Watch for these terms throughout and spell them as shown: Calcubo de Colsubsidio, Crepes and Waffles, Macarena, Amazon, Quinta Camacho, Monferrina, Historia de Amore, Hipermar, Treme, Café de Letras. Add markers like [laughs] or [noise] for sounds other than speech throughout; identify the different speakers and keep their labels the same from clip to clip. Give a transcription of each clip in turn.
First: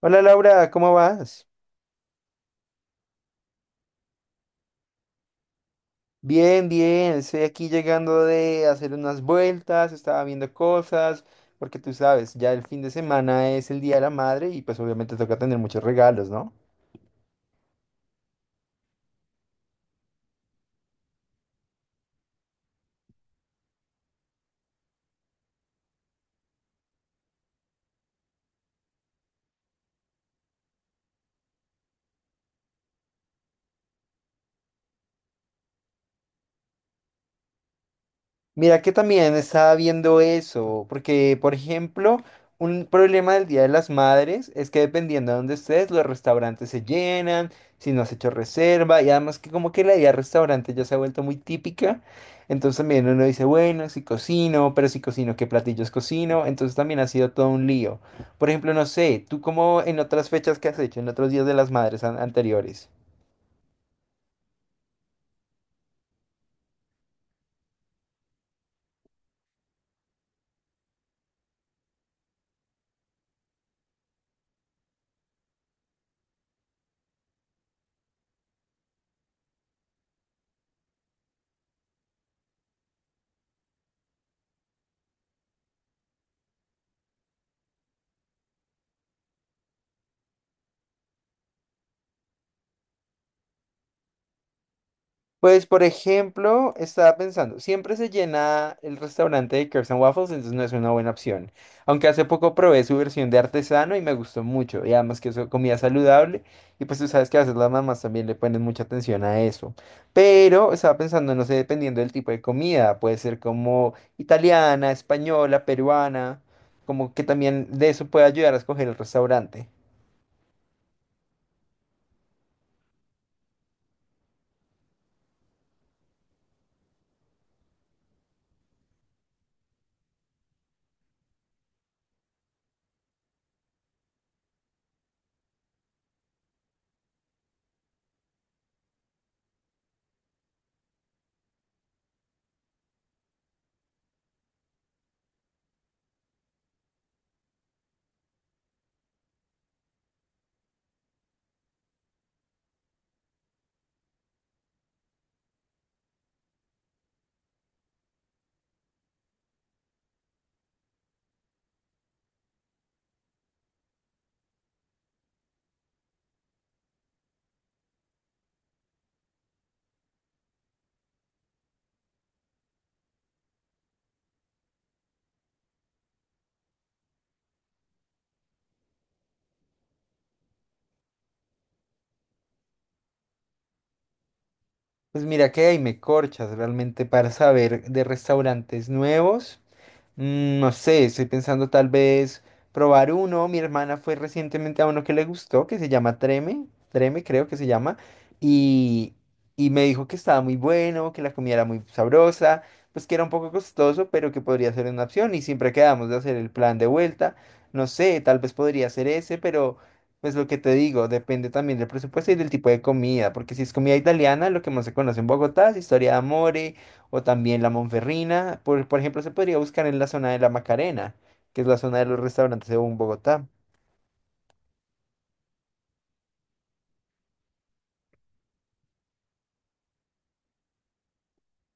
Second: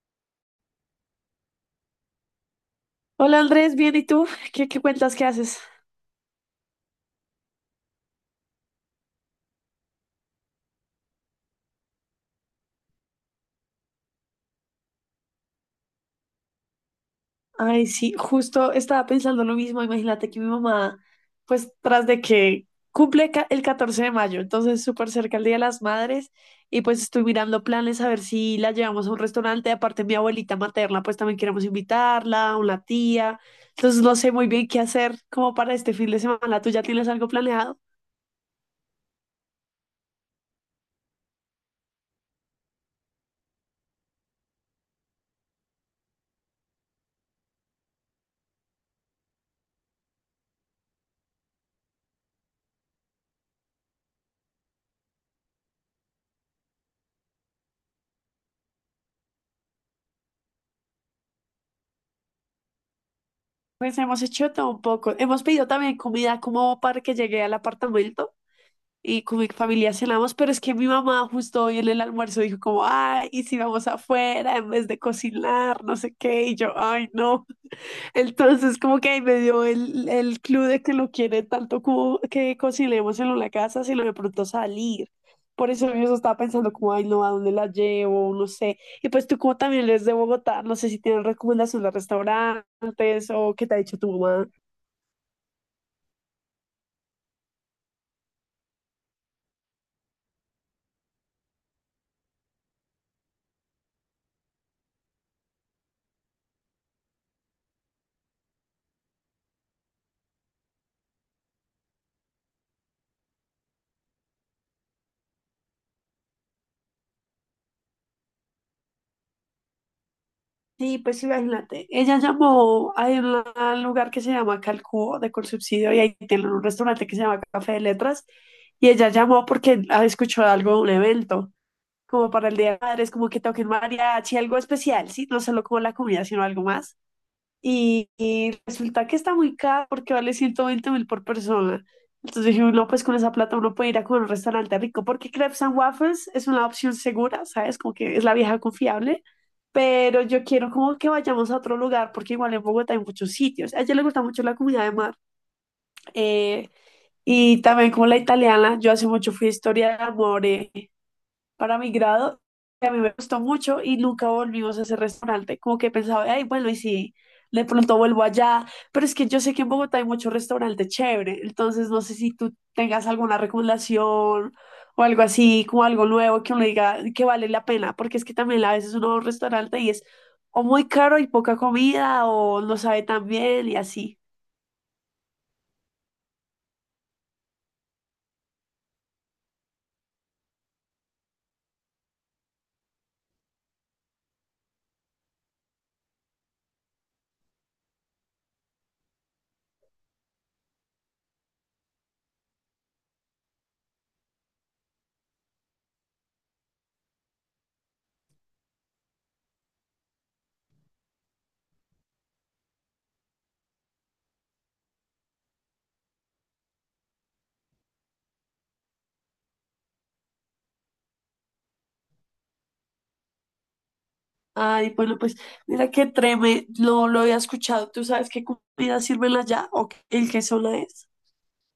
Speaker 1: Hola Laura, ¿cómo vas?
Speaker 2: Hola Andrés, bien, ¿y tú? ¿Qué cuentas? ¿Qué haces?
Speaker 1: Bien, bien, estoy aquí llegando de hacer unas vueltas, estaba viendo cosas, porque tú sabes, ya el fin de semana es el Día de la Madre y pues obviamente toca tener muchos regalos, ¿no?
Speaker 2: Ay, sí, justo estaba pensando lo mismo. Imagínate que mi mamá, pues tras de que cumple el 14 de mayo, entonces súper cerca el Día de las Madres, y pues estoy mirando planes a ver si la llevamos a un restaurante. Aparte, mi abuelita materna, pues también queremos invitarla, una tía. Entonces no sé muy bien qué hacer como para este fin de semana. ¿Tú ya tienes algo planeado?
Speaker 1: Mira que también estaba viendo eso, porque por ejemplo, un problema del Día de las Madres es que dependiendo de dónde estés, los restaurantes se llenan, si no has hecho reserva, y además que como que la idea de restaurante ya se ha vuelto muy típica, entonces también uno dice, bueno, si cocino, pero si cocino, ¿qué platillos cocino? Entonces también ha sido todo un lío. Por ejemplo, no sé, ¿tú cómo en otras fechas que has hecho, en otros días de las madres anteriores?
Speaker 2: Pues hemos hecho todo un poco. Hemos pedido también comida como para que llegue al apartamento y con mi familia cenamos, pero es que mi mamá justo hoy en el almuerzo dijo como, ay, ¿y si vamos afuera en vez de cocinar? No sé qué, y yo, ay, no. Entonces como que ahí me dio el clue de que no quiere tanto como que cocinemos en la casa, sino de pronto salir. Por eso yo estaba pensando como, ay, no, ¿a dónde la llevo? No sé. Y pues tú como también eres de Bogotá, no sé si tienes recomendaciones de restaurantes o qué te ha dicho tu mamá.
Speaker 1: Pues, por ejemplo, estaba pensando, siempre se llena el restaurante de Crepes and Waffles, entonces no es una buena opción. Aunque hace poco probé su versión de artesano y me gustó mucho, y además que es comida saludable, y pues tú sabes que a veces las mamás también le ponen mucha atención a eso. Pero estaba pensando, no sé, dependiendo del tipo de comida, puede ser como italiana, española, peruana, como que también de eso puede ayudar a escoger el restaurante.
Speaker 2: Sí, pues imagínate, ella llamó a un lugar que se llama Calcubo de Colsubsidio y ahí tienen un restaurante que se llama Café de Letras y ella llamó porque ah, escuchó algo de un evento, como para el Día de Madres, como que toquen mariachi, algo especial, sí, no solo como la comida, sino algo más. Y resulta que está muy caro porque vale 120.000 por persona. Entonces dije, no, pues con esa plata uno puede ir a comer un restaurante rico porque Crepes and Waffles es una opción segura, ¿sabes? Como que es la vieja confiable. Pero yo quiero como que vayamos a otro lugar porque igual en Bogotá hay muchos sitios. A ella le gusta mucho la comida de mar eh, y también como la italiana. Yo hace mucho fui a Historia de Amore para mi grado. A mí me gustó mucho y nunca volvimos a ese restaurante. Como que pensaba, ay, bueno, y si de pronto vuelvo allá, pero es que yo sé que en Bogotá hay muchos restaurantes chévere, entonces no sé si tú tengas alguna recomendación o algo así, como algo nuevo que uno diga que vale la pena, porque es que también a veces uno va a un restaurante y es o muy caro y poca comida o no sabe tan bien y así.
Speaker 1: Pues mira que ahí me corchas realmente para saber de restaurantes nuevos. No sé, estoy pensando tal vez probar uno. Mi hermana fue recientemente a uno que le gustó, que se llama Treme, Treme creo que se llama, y, y me dijo que estaba muy bueno, que la comida era muy sabrosa, pues que era un poco costoso, pero que podría ser una opción y siempre quedamos de hacer el plan de vuelta. No sé, tal vez podría ser ese, pero pues lo que te digo, depende también del presupuesto y del tipo de comida, porque si es comida italiana, lo que más se conoce en Bogotá es historia de amor o también la Monferrina. Por ejemplo, se podría buscar en la zona de la Macarena, que es la zona de los restaurantes según Bogotá.
Speaker 2: Ay, bueno, pues mira qué treme, no lo había escuchado. ¿Tú sabes qué comida sirven allá o el qué zona es?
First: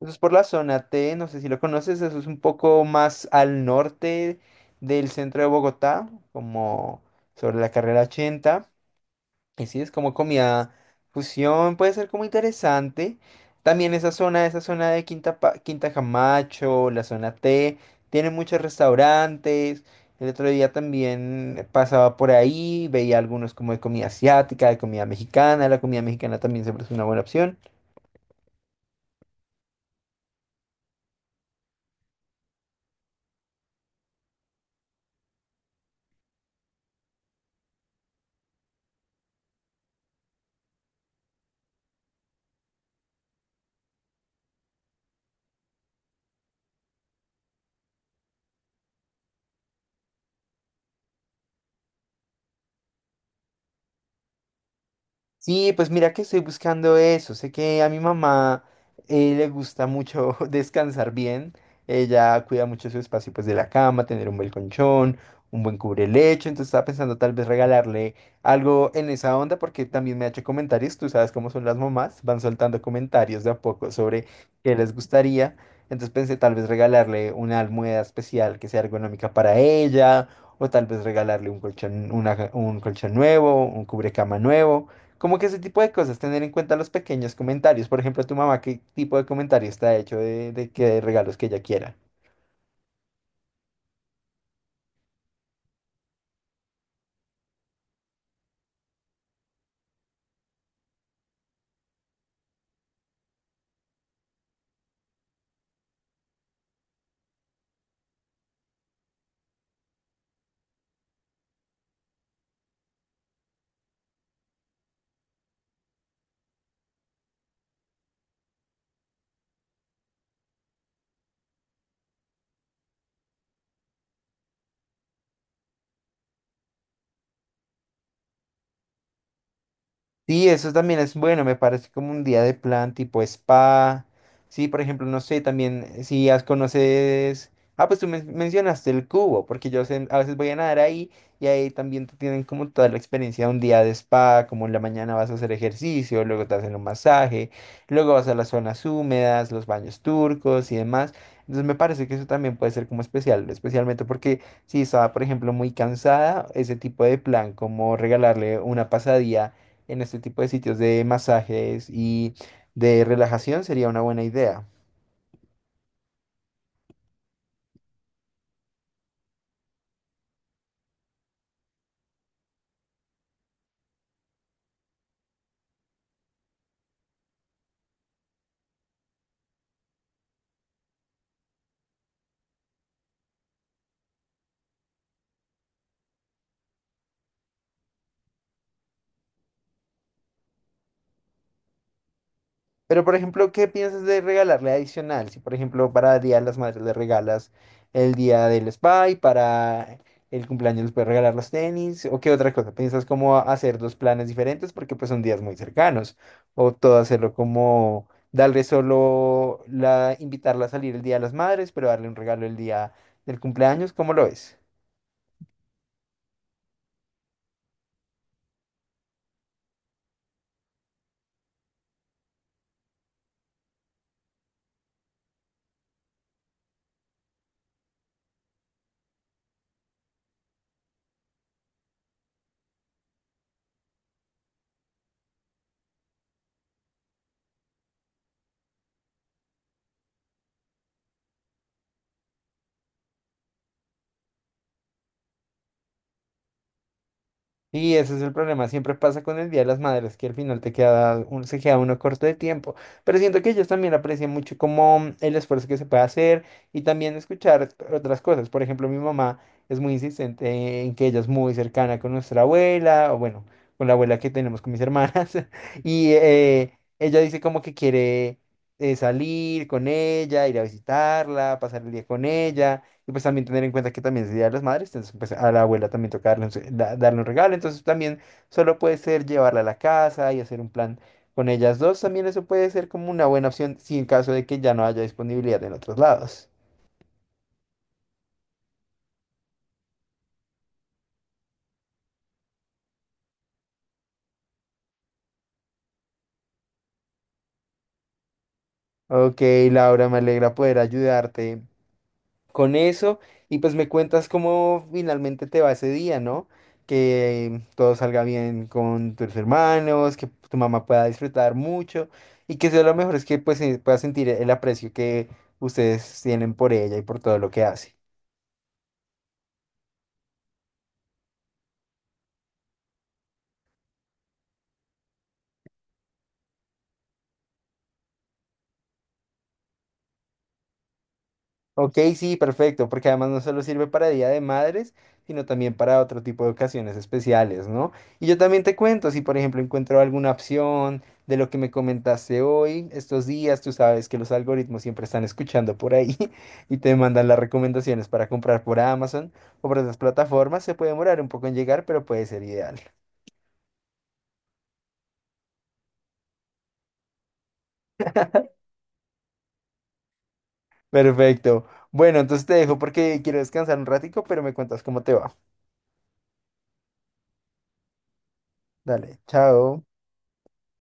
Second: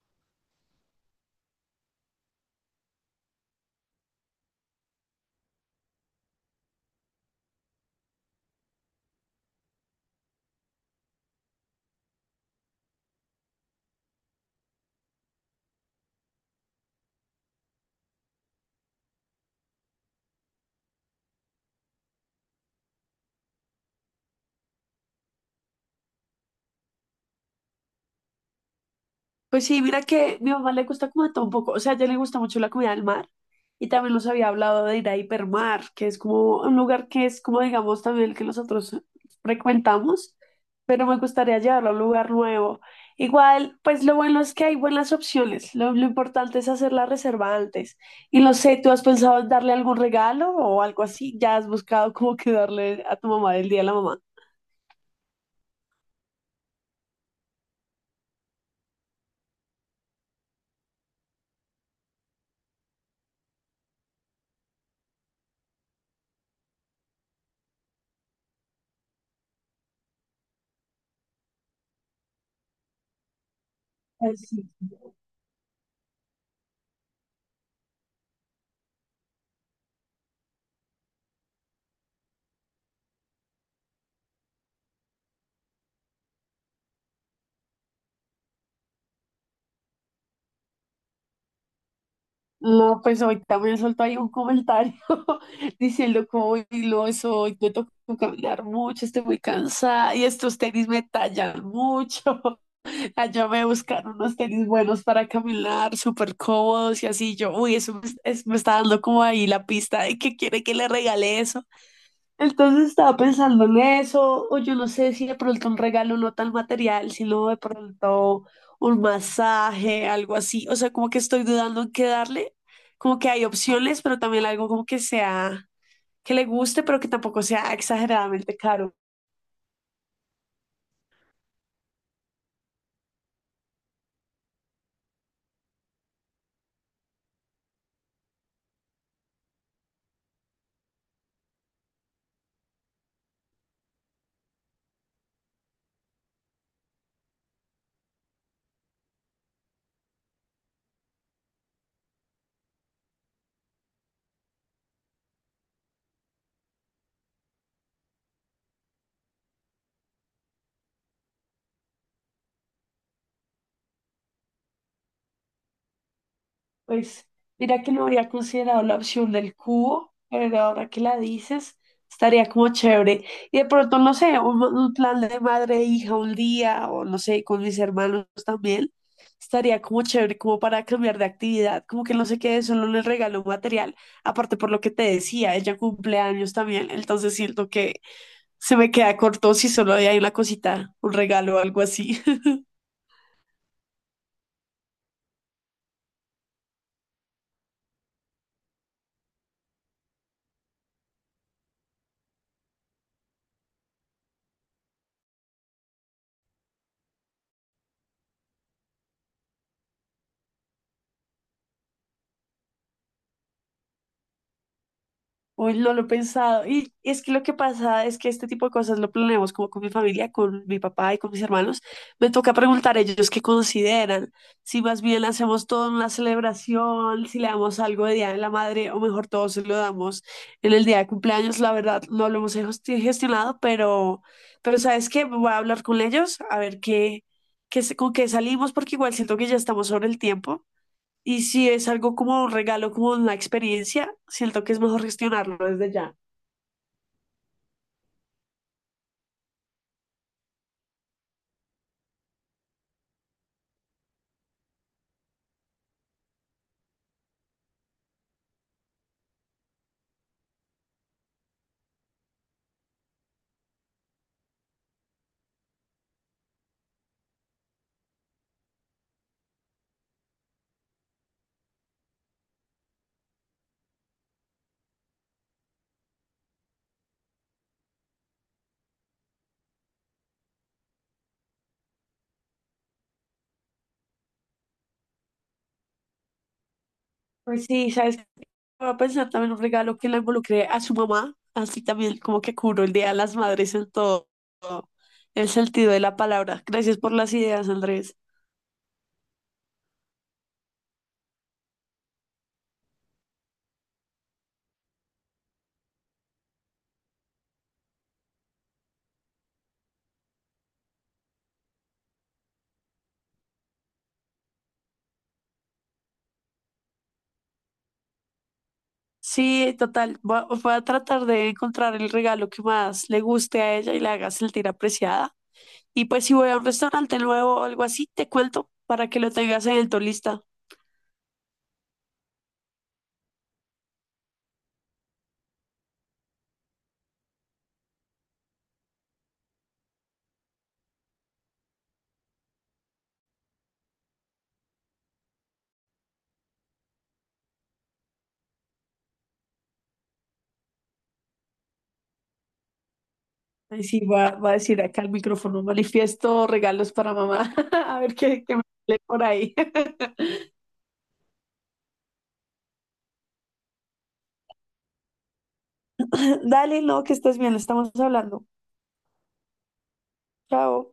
Speaker 1: Eso es por la zona T, no sé si lo conoces, eso es un poco más al norte del centro de Bogotá, como sobre la carrera 80. Y sí, es como comida fusión, puede ser como interesante. También esa zona de Quinta, Quinta Camacho, la zona T, tiene muchos restaurantes. El otro día también pasaba por ahí, veía algunos como de comida asiática, de comida mexicana. La comida mexicana también siempre es una buena opción.
Speaker 2: Pues sí, mira que mi mamá le gusta como de todo un poco, o sea, a ella le gusta mucho la comida del mar y también nos había hablado de ir a Hipermar, que es como un lugar que es como digamos también el que nosotros frecuentamos, pero me gustaría llevarlo a un lugar nuevo. Igual, pues lo bueno es que hay buenas opciones, lo importante es hacer la reserva antes. Y no sé, ¿tú has pensado en darle algún regalo o algo así? ¿Ya has buscado como que darle a tu mamá del día de la mamá?
Speaker 1: Sí, pues mira que estoy buscando eso. Sé que a mi mamá le gusta mucho [laughs] descansar bien. Ella cuida mucho su espacio pues de la cama, tener un buen colchón, un buen cubrelecho. Entonces estaba pensando tal vez regalarle algo en esa onda porque también me ha hecho comentarios. Tú sabes cómo son las mamás, van soltando comentarios de a poco sobre
Speaker 2: Pues sí.
Speaker 1: qué les gustaría. Entonces pensé tal vez regalarle una almohada especial que sea ergonómica para ella o tal vez regalarle un colchón, un colchón nuevo, un cubrecama nuevo. Como que ese tipo de cosas, tener en cuenta los pequeños comentarios. Por ejemplo, tu mamá, ¿qué tipo de comentario está hecho de qué regalos que ella quiera?
Speaker 2: No, pues ahorita me soltó ahí un comentario [laughs] diciendo como "Uy, no soy, me tocó caminar mucho, estoy muy cansada y estos tenis me tallan mucho. [laughs] Allá me buscaron unos tenis buenos para caminar, súper cómodos y así. Yo, uy, eso me, me está dando como ahí la pista de que quiere que le regale eso. Entonces estaba pensando en eso, o yo no sé si de pronto un regalo no tan material, sino de pronto un masaje, algo así. O sea, como que estoy dudando en qué darle, como que hay opciones, pero también algo como que sea, que le guste, pero que tampoco sea exageradamente caro.
Speaker 1: Sí, eso también es bueno, me parece como un día de plan tipo spa. Sí, por ejemplo, no sé, también si has conoces... Ah, pues tú mencionaste el cubo, porque yo sé- a veces voy a nadar ahí y ahí también te tienen como toda la experiencia de un día de spa, como en la mañana vas a hacer ejercicio, luego te hacen un masaje, luego vas a las zonas húmedas, los baños turcos y demás. Entonces me parece que eso también puede ser como especial, especialmente porque si estaba, por ejemplo, muy cansada, ese tipo de plan, como regalarle una pasadía en este tipo de sitios de masajes y de relajación sería una buena idea.
Speaker 2: Pues mira que no habría considerado la opción del cubo, pero ahora que la dices, estaría como chévere. Y de pronto, no sé, un plan de madre e hija un día, o no sé, con mis hermanos también, estaría como chévere, como para cambiar de actividad, como que no se quede solo en el regalo material. Aparte por lo que te decía, ella cumple años también, entonces siento que se me queda corto si solo hay una cosita, un regalo o algo así.
Speaker 1: Pero, por ejemplo, ¿qué piensas de regalarle adicional? Si, por ejemplo, para el Día de las Madres le regalas el día del spa y para el cumpleaños les puedes regalar los tenis, ¿o qué otra cosa? ¿Piensas cómo hacer dos planes diferentes porque pues son días muy cercanos? ¿O todo hacerlo como darle solo la, invitarla a salir el Día de las Madres, pero darle un regalo el día del cumpleaños? ¿Cómo lo ves?
Speaker 2: Uy, no lo he pensado. Y es que lo que pasa es que este tipo de cosas lo planeamos como con mi familia, con mi papá y con mis hermanos. Me toca preguntar a ellos qué consideran, si más bien hacemos toda una celebración, si le damos algo de Día de la Madre o mejor todo se lo damos en el día de cumpleaños. La verdad, no lo hemos gestionado, pero ¿sabes qué? Voy a hablar con ellos a ver con qué salimos, porque igual siento que ya estamos sobre el tiempo. Y si es algo como un regalo, como una experiencia, siento que es mejor gestionarlo desde ya.
Speaker 1: Y ese es el problema, siempre pasa con el Día de las Madres, que al final te queda se queda uno corto de tiempo, pero siento que ellos también aprecian mucho como el esfuerzo que se puede hacer y también escuchar otras cosas. Por ejemplo, mi mamá es muy insistente en que ella es muy cercana con nuestra abuela, o bueno, con la abuela que tenemos con mis hermanas, [laughs] y ella dice como que quiere salir con ella, ir a visitarla, pasar el día con ella. Y pues también tener en cuenta que también es el Día de las Madres, entonces pues a la abuela también toca darle un, darle un regalo, entonces también solo puede ser llevarla a la casa y hacer un plan con ellas dos, también eso puede ser como una buena opción si en caso de que ya no haya disponibilidad en otros lados.
Speaker 2: Pues sí, ¿sabes qué? Voy a pensar también un regalo que la involucre a su mamá, así también como que cubro el Día de las Madres en todo el sentido de la palabra. Gracias por las ideas, Andrés.
Speaker 1: Ok, Laura, me alegra poder ayudarte con eso y pues me cuentas cómo finalmente te va ese día, ¿no? Que todo salga bien con tus hermanos, que tu mamá pueda disfrutar mucho y que sea lo mejor es que pues pueda sentir el aprecio que ustedes tienen por ella y por todo lo que hace.
Speaker 2: Sí, total, voy a tratar de encontrar el regalo que más le guste a ella y la haga sentir apreciada. Y pues si voy a un restaurante nuevo o algo así, te cuento para que lo tengas en el tu lista.
Speaker 1: Ok, sí, perfecto, porque además no solo sirve para Día de Madres, sino también para otro tipo de ocasiones especiales, ¿no? Y yo también te cuento, si por ejemplo encuentro alguna opción de lo que me comentaste hoy, estos días, tú sabes que los algoritmos siempre están escuchando por ahí [laughs] y te mandan las recomendaciones para comprar por Amazon o por otras plataformas, se puede demorar un poco en llegar, pero puede ser ideal.
Speaker 2: Ay, sí, va a decir acá el micrófono, manifiesto regalos para mamá. [laughs] A ver qué me sale por ahí. [laughs]
Speaker 1: [laughs] Perfecto. Bueno, entonces te dejo porque quiero descansar un ratico, pero me cuentas cómo te va.
Speaker 2: Dale, no, que estés bien, estamos hablando.
Speaker 1: Dale, chao.
Speaker 2: Chao.